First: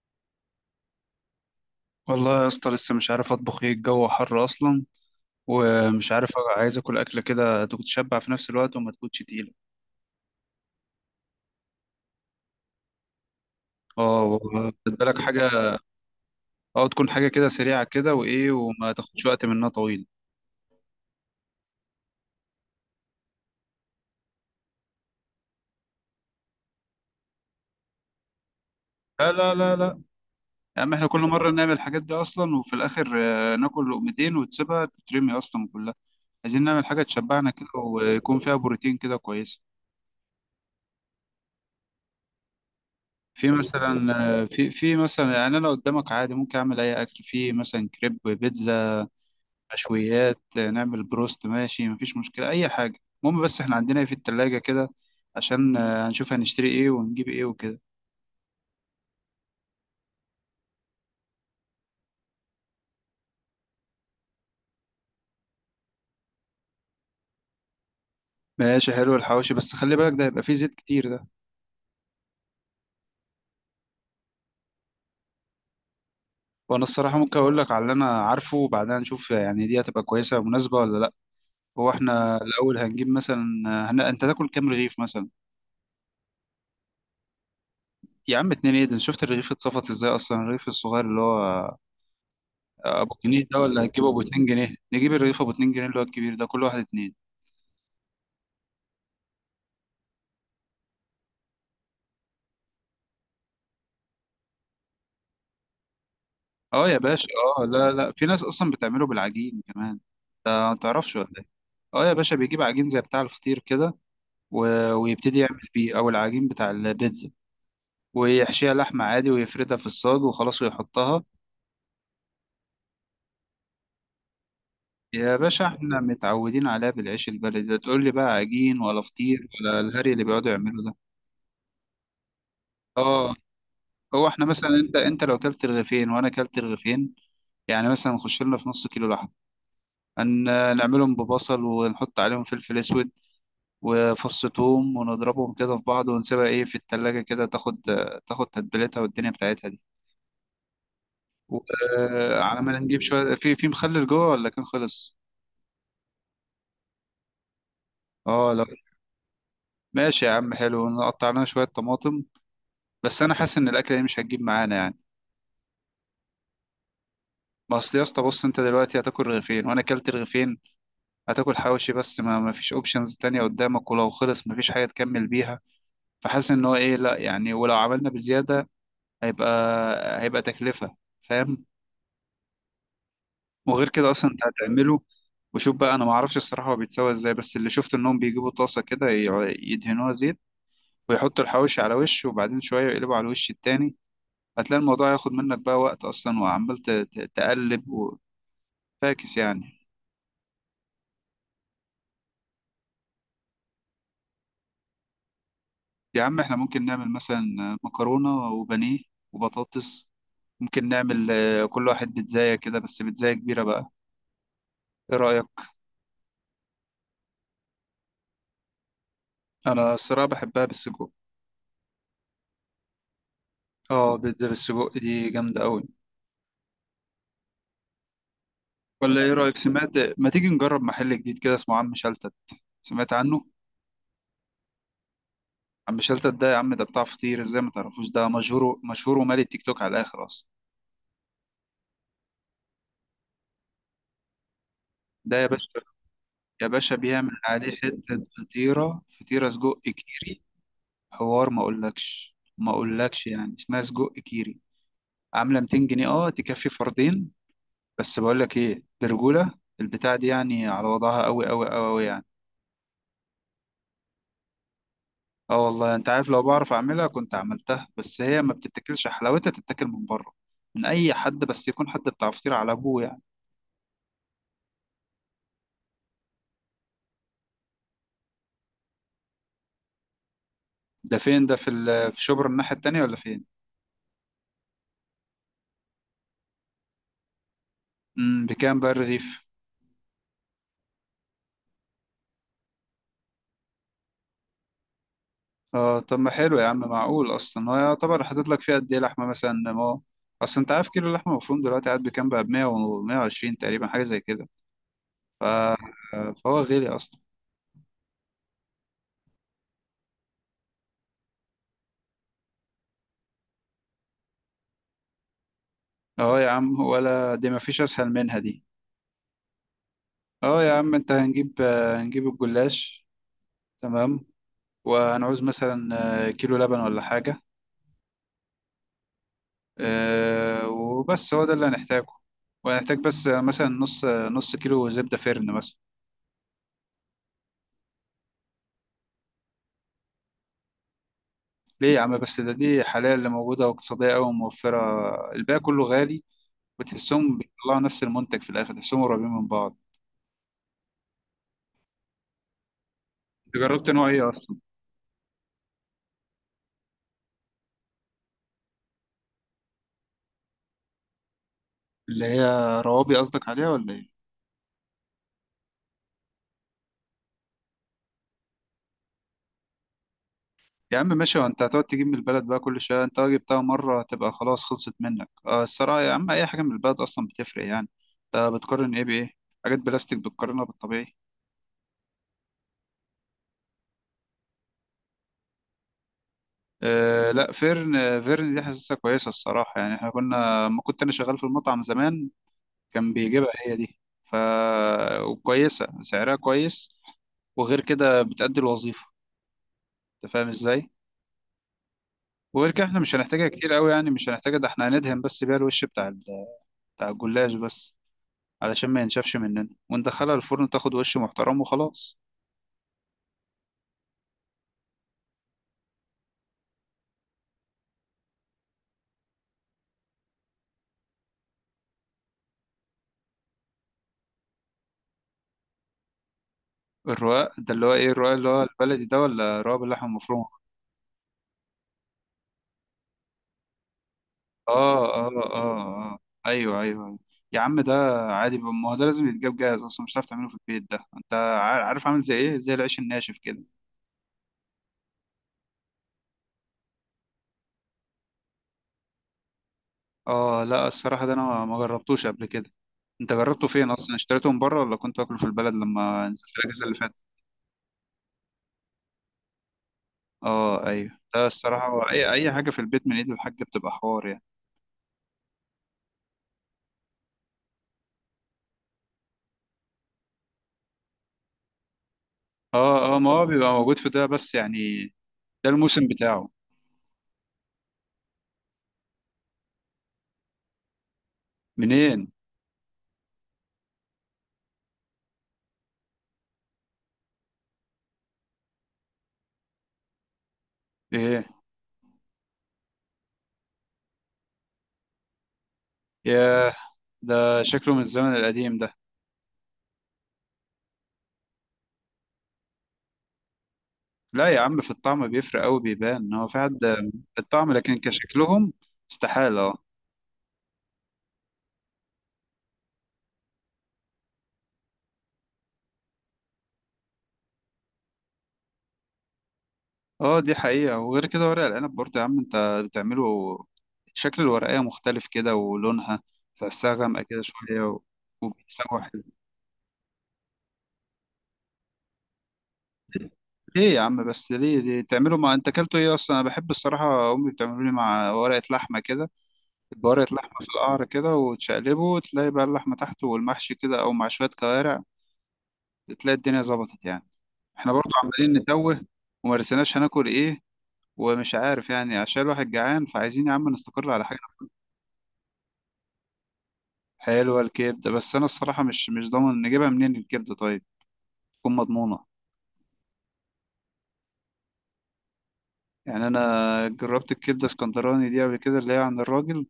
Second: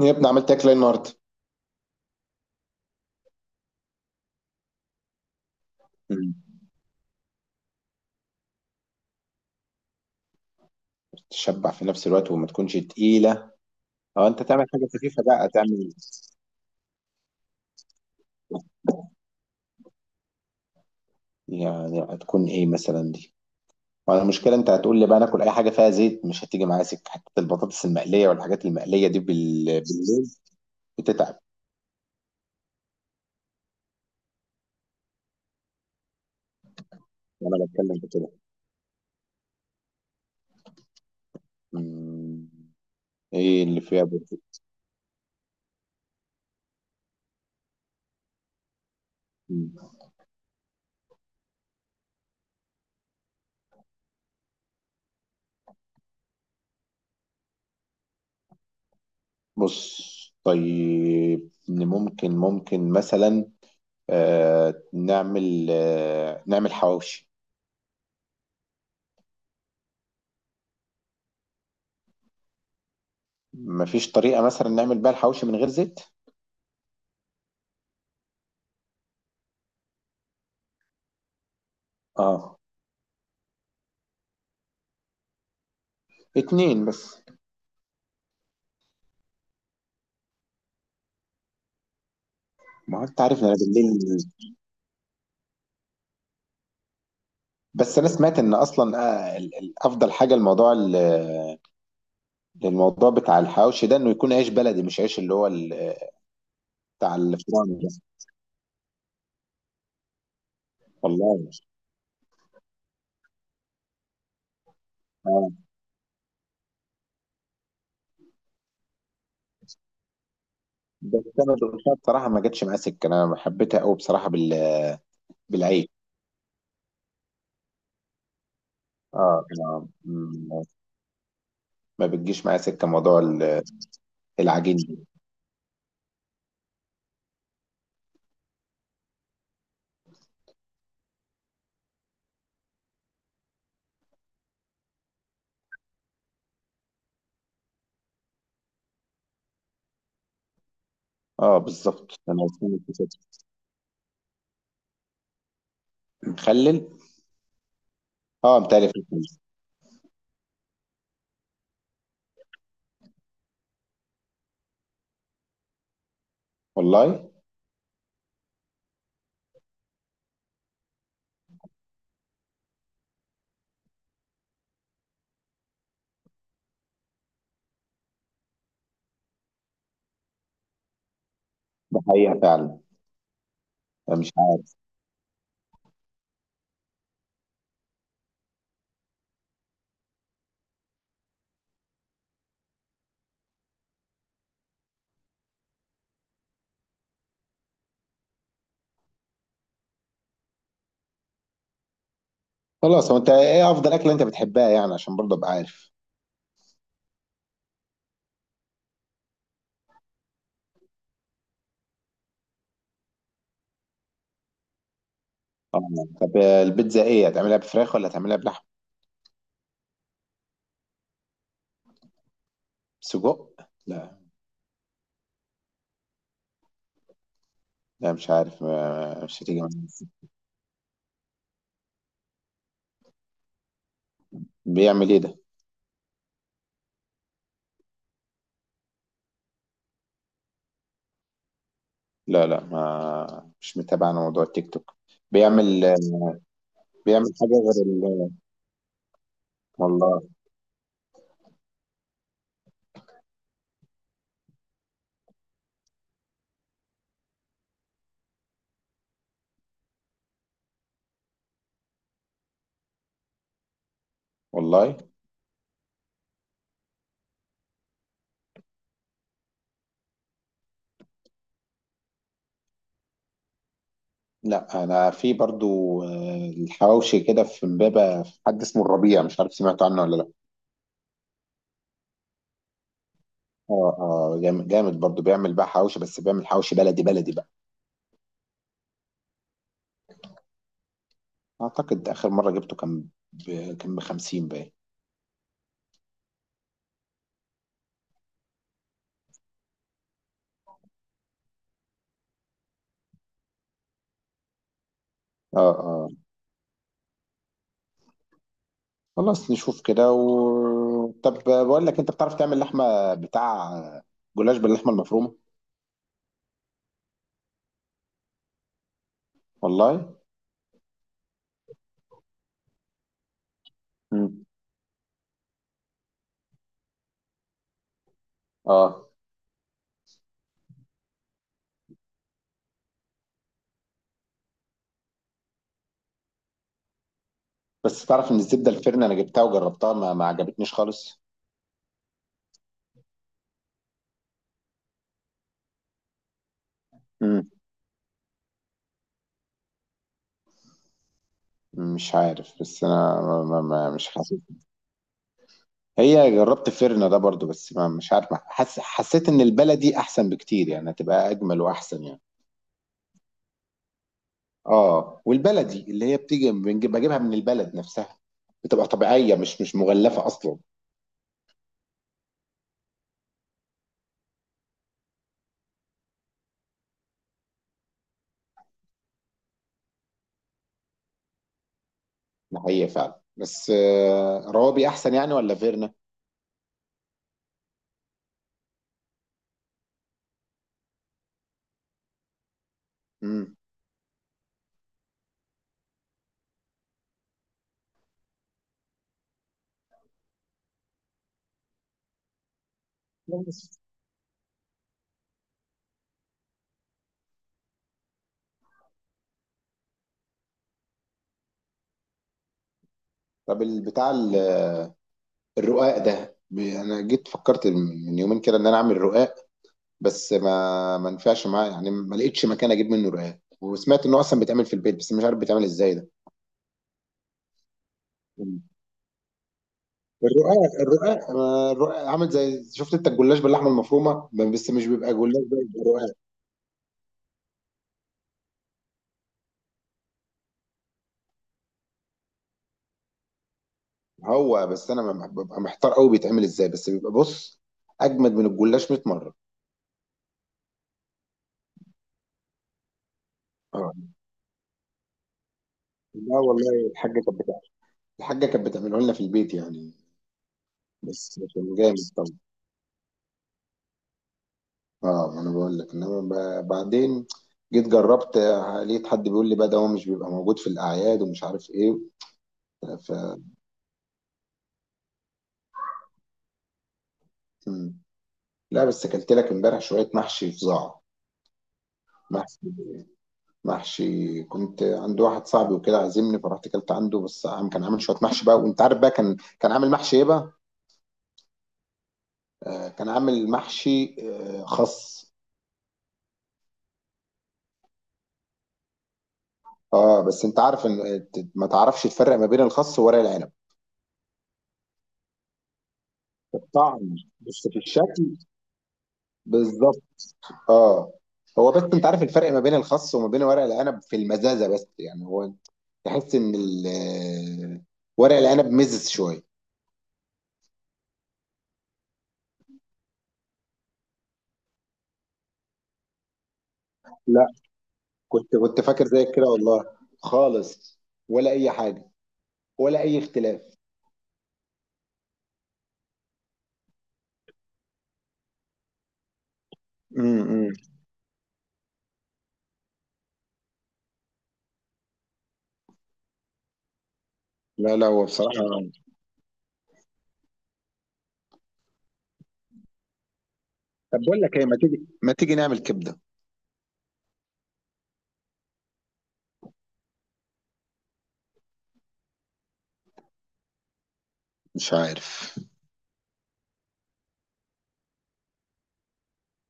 يا ابني عملت اكل إيه النهارده؟ والله يا اسطى لسه مش عارف اطبخ ايه. الجو حر اصلا ومش عارف. مم. عايز اكل اكله كده تكون تشبع في نفس الوقت وما تكونش تقيله. تشبع في نفس الوقت وما تكونش تقيله. اه او و- انت تعمل حاجه خد بالك خفيفه بقى حاجه. تعمل. اه، تكون حاجه كده سريعه كده وايه وما تاخدش وقت منها طويل. يعني هتكون ايه مثلا دي؟ وانا المشكله انت هتقول لي بقى ناكل اي حاجه فيها زيت، مش هتيجي معايا سكه، حتى البطاطس المقليه والحاجات المقليه دي لا لا لا لا، بالليل. يا عم احنا كل بتتعب. مره نعمل الحاجات دي اصلا وفي الاخر ناكل لقمتين وتسيبها تترمي اصلا كلها. عايزين نعمل حاجه تشبعنا وانا كده بتكلم في كده. ويكون فيها بروتين كده كويس. مم. في ايه اللي فيها مثلا بروتين؟ آه، في في مثلا يعني انا قدامك عادي ممكن اعمل اي اكل، في مثلا كريب، بيتزا، مم. مشويات، نعمل بروست، ماشي، مفيش مشكلة أي حاجة. المهم بس احنا عندنا إيه في التلاجة كده، عشان هنشوف هنشتري ايه ونجيب ايه وكده. بص، طيب إن ممكن مثلا نعمل نعمل حواوشي. ماشي حلو الحواوشي، بس خلي بالك ده هيبقى فيه زيت كتير ده. مفيش طريقة مثلا نعمل بيها الحواوشي من غير زيت؟ وانا الصراحة ممكن اقول لك على اللي انا عارفه وبعدها نشوف يعني دي هتبقى كويسة مناسبة ولا لا. هو احنا اه، الاول هنجيب مثلا انت تاكل كام رغيف مثلا؟ اتنين بس. يا عم اتنين ايه ده؟ شفت الرغيف اتصفط ازاي اصلا، الرغيف الصغير اللي هو ما هو ابو انت عارف جنيه إن انا ده ولا هتجيبه ابو بالليل. اتنين جنيه؟ نجيب الرغيف ابو اتنين جنيه اللي هو الكبير ده، كل واحد اتنين. بس انا سمعت ان اصلا افضل حاجة الموضوع، الموضوع بتاع الحواوشي ده انه يكون عيش بلدي، مش عيش اللي هو اه يا بتاع باشا. اه الفرن ده. لا لا، في ناس اصلا بتعمله بالعجين كمان، ده ما تعرفش ولا ايه؟ والله. اه يا باشا، بيجيب عجين زي بتاع الفطير كده ويبتدي اه يعمل بيه، او العجين بتاع البيتزا، ويحشيها لحمة عادي ويفردها في الصاج وخلاص ويحطها. بس انا دقتها بصراحة ما جاتش معايا سكة، انا حبيتها قوي بصراحة يا باشا بالعيش. احنا متعودين عليها بالعيش البلدي ده، تقول لي بقى عجين ولا اه فطير ولا آه. الهري اللي بيقعدوا يعملوا ده. ما بتجيش معايا سكة موضوع اه. هو احنا مثلا، العجين انت ده. انت لو كلت رغيفين وانا كلت رغيفين، يعني مثلا نخش لنا في نص كيلو لحمه، نعملهم ببصل ونحط عليهم فلفل اسود وفص ثوم، ونضربهم كده في بعض ونسيبها ايه في التلاجة كده، تاخد تاخد تتبيلتها والدنيا بتاعتها دي. اه بالظبط، انا وعلى ما سمعت نجيب كده. شوية في مخلل جوه، ولا كان خلص؟ مخلل. اه اه، لا. متهيألي في الفيلم. ماشي يا عم، حلو، نقطع لنا شوية طماطم. بس انا حاسس ان الاكلة دي مش هتجيب معانا يعني. والله. ما اصل يا اسطى، بص، انت دلوقتي هتاكل رغيفين وانا اكلت رغيفين، هتاكل حواوشي بس، ما فيش اوبشنز تانية قدامك، ولو خلص ما فيش حاجة تكمل بيها. فحاسس ان هو ايه، لا يعني، ولو عملنا بزيادة هيبقى تكلفة، فاهم؟ ده حقيقة فعلا. وغير كده اصلا مش انت عارف. هتعمله. وشوف بقى، انا ما اعرفش الصراحه هو بيتسوى ازاي، بس اللي شفت انهم بيجيبوا طاسه كده يدهنوها زيت، ويحطوا الحواوشي على وش وبعدين شويه يقلبوا على الوش التاني. هتلاقي الموضوع هياخد منك بقى وقت اصلا، وعمال تقلب، وفاكس يعني. خلاص، هو انت ايه افضل اكلة انت بتحبها يعني عشان برضه ابقى عارف؟ يا عم احنا ممكن نعمل مثلا مكرونه وبانيه وبطاطس، ممكن نعمل كل واحد بيتزاية كده، بس بيتزاية كبيرة بقى، ايه رأيك؟ اه. طب البيتزا ايه، هتعملها بفراخ ولا هتعملها بلحم؟ انا الصراحة بحبها بالسجق. سجق؟ اه لا، بيتزا بالسجق دي جامدة قوي. لا، مش عارف ولا ايه مش رأيك، هتيجي معايا. سمعت؟ ما تيجي نجرب محل جديد كده اسمه عم شلتت، سمعت عنه؟ بيعمل ايه ده؟ عم شلتت ده يا عم، ده بتاع فطير، ازاي ما تعرفوش؟ ده مشهور مشهور، ومالي التيك توك على الاخر اصلا. لا لا، ما مش متابع انا موضوع التيك توك. ده يا باشا، بيعمل، يا باشا بيعمل بيعمل حاجة عليه غير حتة ال... فطيرة، فطيرة سجق والله. كيري. حوار ما اقولكش ما اقولكش، يعني اسمها سجق كيري، عاملة 200 جنيه، اه، تكفي فردين. بس بقولك ايه، برجولة البتاع دي يعني على وضعها، قوي قوي قوي. والله. اه والله، انت عارف لو بعرف اعملها كنت عملتها، بس هي ما بتتاكلش حلاوتها، تتاكل من بره، من اي حد بس يكون حد بتاع فطير على ابوه يعني. لا، انا في برضو الحواوشي كده في امبابة، في حد اسمه الربيع، مش عارف سمعت عنه ولا لا؟ ده فين ده، في شبرا الناحيه التانيه ولا فين؟ اه اه، جامد جامد، برضو بيعمل بقى حواوشي، بس بيعمل حواوشي بلدي بلدي بقى. امم، بكام بقى الرغيف؟ اعتقد اخر مره جبته كان ب... كان ب 50 باين. اه طب ما حلو يا عم، معقول اصلا؟ هو يعتبر حاطط لك فيها قد ايه لحمه مثلا؟ ما هو اصل انت عارف كيلو اللحمه المفروم دلوقتي قاعد بكام بقى؟ ب 100 و120 تقريبا حاجه زي كده. ف... اه اه. فهو غالي اصلا. خلاص نشوف كده طب بقول لك، انت بتعرف تعمل لحمه بتاع جلاش باللحمه المفرومه؟ اه يا عم ولا دي، ما فيش اسهل منها دي. والله. اه يا عم، انت، هنجيب هنجيب الجلاش، تمام، امم. وهنعوز مثلا كيلو لبن ولا حاجة. اه وبس، هو ده اللي هنحتاجه. وهنحتاج بس مثلا نص كيلو زبدة فرن مثلا. بس تعرف ان الزبده الفرن انا جبتها وجربتها ما عجبتنيش خالص. ليه يا عم بس؟ ده دي حاليا اللي موجودة واقتصادية أوي وموفرة، الباقي كله غالي، وتحسهم امم، بيطلعوا نفس المنتج في الآخر، تحسهم قريبين من بعض. مش عارف، بس انا ما أنت ما جربت ما نوع مش إيه حاسس. أصلا؟ هي جربت فرن ده برضو، بس ما مش عارف حسيت ان البلدي احسن بكتير يعني، هتبقى اجمل واحسن يعني. اللي هي روابي قصدك عليها ولا إيه؟ اه، والبلدي اللي هي بتيجي بنجيب، بجيبها من البلد نفسها، بتبقى طبيعية، مش مش مغلفة أصلا. يا عم ماشي، وانت هتقعد تجيب من البلد بقى كل شويه؟ انت لو جبتها مره هتبقى خلاص، خلصت منك. آه الصراحه يا عم، اي حاجه من البلد اصلا بتفرق يعني، انت بتقارن ايه بايه؟ حاجات بلاستيك بتقارنها بالطبيعي. ده حقيقة فعلا، بس آه، روابي أحسن يعني ولا فيرنا؟ آه لا، فيرن، فيرن دي حاسسها كويسه الصراحه، يعني احنا كنا، ما كنت انا شغال في المطعم زمان، كان بيجيبها مم. هي دي. ف وكويسه، سعرها كويس، وغير كده بتأدي الوظيفه، انت فاهم ازاي؟ وغير كده احنا مش هنحتاجها كتير بس قوي يعني، مش هنحتاجها، ده احنا هندهن بس بيها الوش بتاع الجلاش بس، علشان ما ينشفش مننا، وندخلها الفرن تاخد وش محترم وخلاص. طب بتاع الرقاق ده، انا جيت فكرت من يومين كده ان انا اعمل رقاق، بس ما نفعش معايا يعني، ما لقيتش مكان اجيب منه رقاق، وسمعت انه اصلا بيتعمل في البيت بس مش عارف بيتعمل ازاي ده. الرقاق ده اللي هو ايه؟ الرقاق اللي هو مم. البلدي ده، ولا رقاق باللحمة المفرومة؟ الرقاق آه، الرقاق عامل زي، شفت انت الجلاش باللحمه المفرومه، بس مش اه بيبقى اه جلاش اه بقى، بيبقى اه رقاق. آه. ايوه ايوه أيوة. يا عم ده عادي بقى، ما هو ده لازم يتجاب جاهز اصلا، مش هتعرف تعمله في البيت. ده انت عارف عامل زي ايه؟ زي العيش الناشف كده. هو بس انا ببقى محتار قوي بيتعمل ازاي، بس بيبقى بص، اجمد من الجلاش 100 مره. اه لا الصراحة ده انا ما جربتوش قبل كده. انت جربته فين اه اصلا؟ اشتريته من بره ولا كنت واكله في البلد لما لا، نزلت الاجازة والله اللي الحاجه فاتت؟ كانت بتعمل، الحاجه كانت بتعمله لنا في البيت يعني. اه ايوه، بس ده كان الصراحة جامد هو، اي طبعا. اي حاجة في البيت من ايد الحاج بتبقى حوار يعني. اه، ما انا بقول لك انما بعدين جيت جربت، آه لقيت حد بيقول لي بقى ده هو مش بيبقى موجود في الاعياد ومش عارف ايه. ف اه، ما هو بيبقى موجود في ده بس يعني، ده الموسم بتاعه. م. لا بس اكلت لك امبارح شويه محشي فظاع. منين؟ محشي محشي كنت عند واحد صاحبي وكده عازمني، فرحت اكلت عنده، بس كان عامل شويه محشي بقى، وانت عارف بقى كان عامل محشي ايه بقى؟ ايه؟ آه، كان عامل محشي آه، خس. ياه، ده شكله من الزمن القديم ده. اه، بس انت عارف ان ما تعرفش تفرق ما بين الخس وورق العنب لا يا عم، في الطعم بيفرق قوي، بيبان ان هو في في حد، الطعم، في بس الطعم. في لكن الشكل كشكلهم، استحالة. اه. بالظبط. اه، هو بس انت عارف الفرق ما بين الخس وما بين ورق العنب في المزازه بس يعني، هو تحس ان آه، ورق العنب مزز شويه. اه دي حقيقة، وغير كده ورق العنب برضه يا عم، انت بتعمله، شكل الورقية مختلف كده ولونها، تحسها غامقة كده لا، شوية كنت وبيتسوى فاكر حلو. زيك كده والله، خالص، ولا اي حاجه، ولا اي اختلاف. ليه يا عم بس؟ ليه ليه تعملوا؟ مع انت اكلته ايه اصلا؟ انا بحب الصراحة امي بتعمله لي مع ورقة لحمة كده، بورقة لحمة في امم. القعر كده، وتشقلبه وتلاقي بقى اللحمة تحته والمحشي كده، أو مع شوية كوارع، تلاقي الدنيا ظبطت يعني. احنا لا لا، برضو هو عمالين بصراحه، نتوه، ومرسناش هناكل ايه، ومش عارف يعني، عشان الواحد جعان، فعايزين يا عم نستقر طب على حاجة. بقول لك ايه، ما تيجي، ما تيجي نعمل كبده. حلوة الكبدة، بس أنا الصراحة مش ضامن نجيبها منين. الكبدة طيب تكون مضمونة. مش عارف. يعني أنا جربت الكبدة اسكندراني دي قبل كده، اللي هي عند الراجل.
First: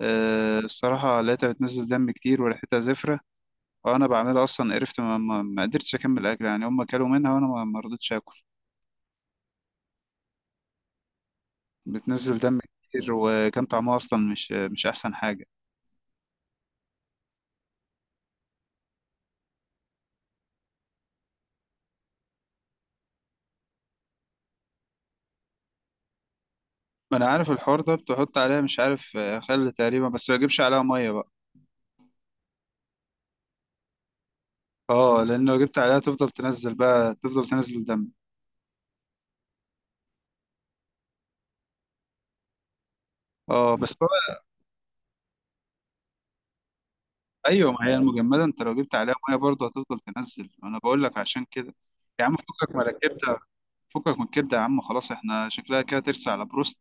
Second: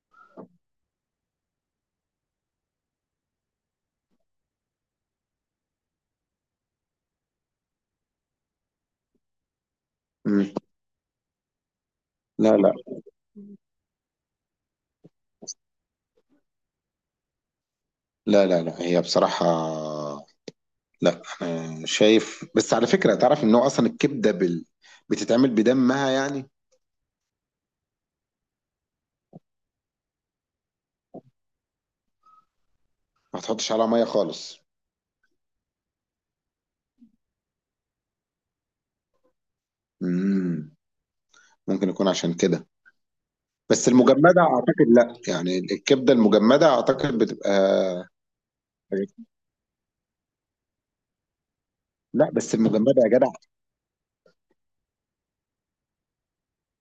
أه الصراحة لقيتها بتنزل دم كتير، وريحتها زفرة، وأنا بعملها أصلا قرفت، ما قدرتش أكمل أكل يعني، هما كلوا منها وأنا ما رضيتش آكل. بتنزل لا دم لا كتير، وكان طعمها اصلا مش احسن حاجه. لا لا، لا هي بصراحة، لا أنا شايف، بس على فكرة تعرف إن هو أصلا الكبدة بتتعمل بدمها يعني. ما انا عارف الحوار ده، بتحط عليها مش عارف خل تقريبا، بس ما تجيبش عليها ميه بقى. ما تحطش عليها مية خالص. اه، لان لو جبت عليها تفضل تنزل بقى، تفضل تنزل دم. مم. ممكن يكون عشان كده. اه بس بس هو، المجمدة أعتقد لا يعني الكبدة المجمدة أعتقد بتبقى. ايوه ما هي المجمده انت لو جبت عليها ميه برضه هتفضل تنزل، انا بقول لك عشان كده. يا لا عم بس فكك من المجمدة يا جدع. الكبده، فكك من الكبده يا عم، خلاص احنا شكلها كده ترسى على بروست،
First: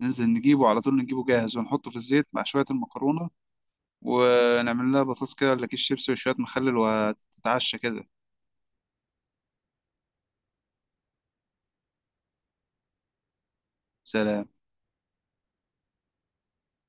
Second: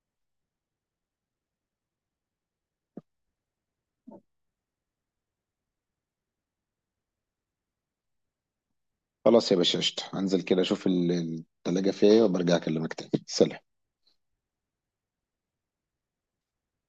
ننزل نجيبه على طول، نجيبه جاهز ونحطه في الزيت مع شويه المكرونه، ونعمل لها بطاطس كده ولا كيس شيبسي وشويه مخلل، وتتعشى كده. خلاص يا باشا قشطة، هنزل كده أشوف التلاجة فيها إيه وبرجع أكلمك تاني. سلام. سلام.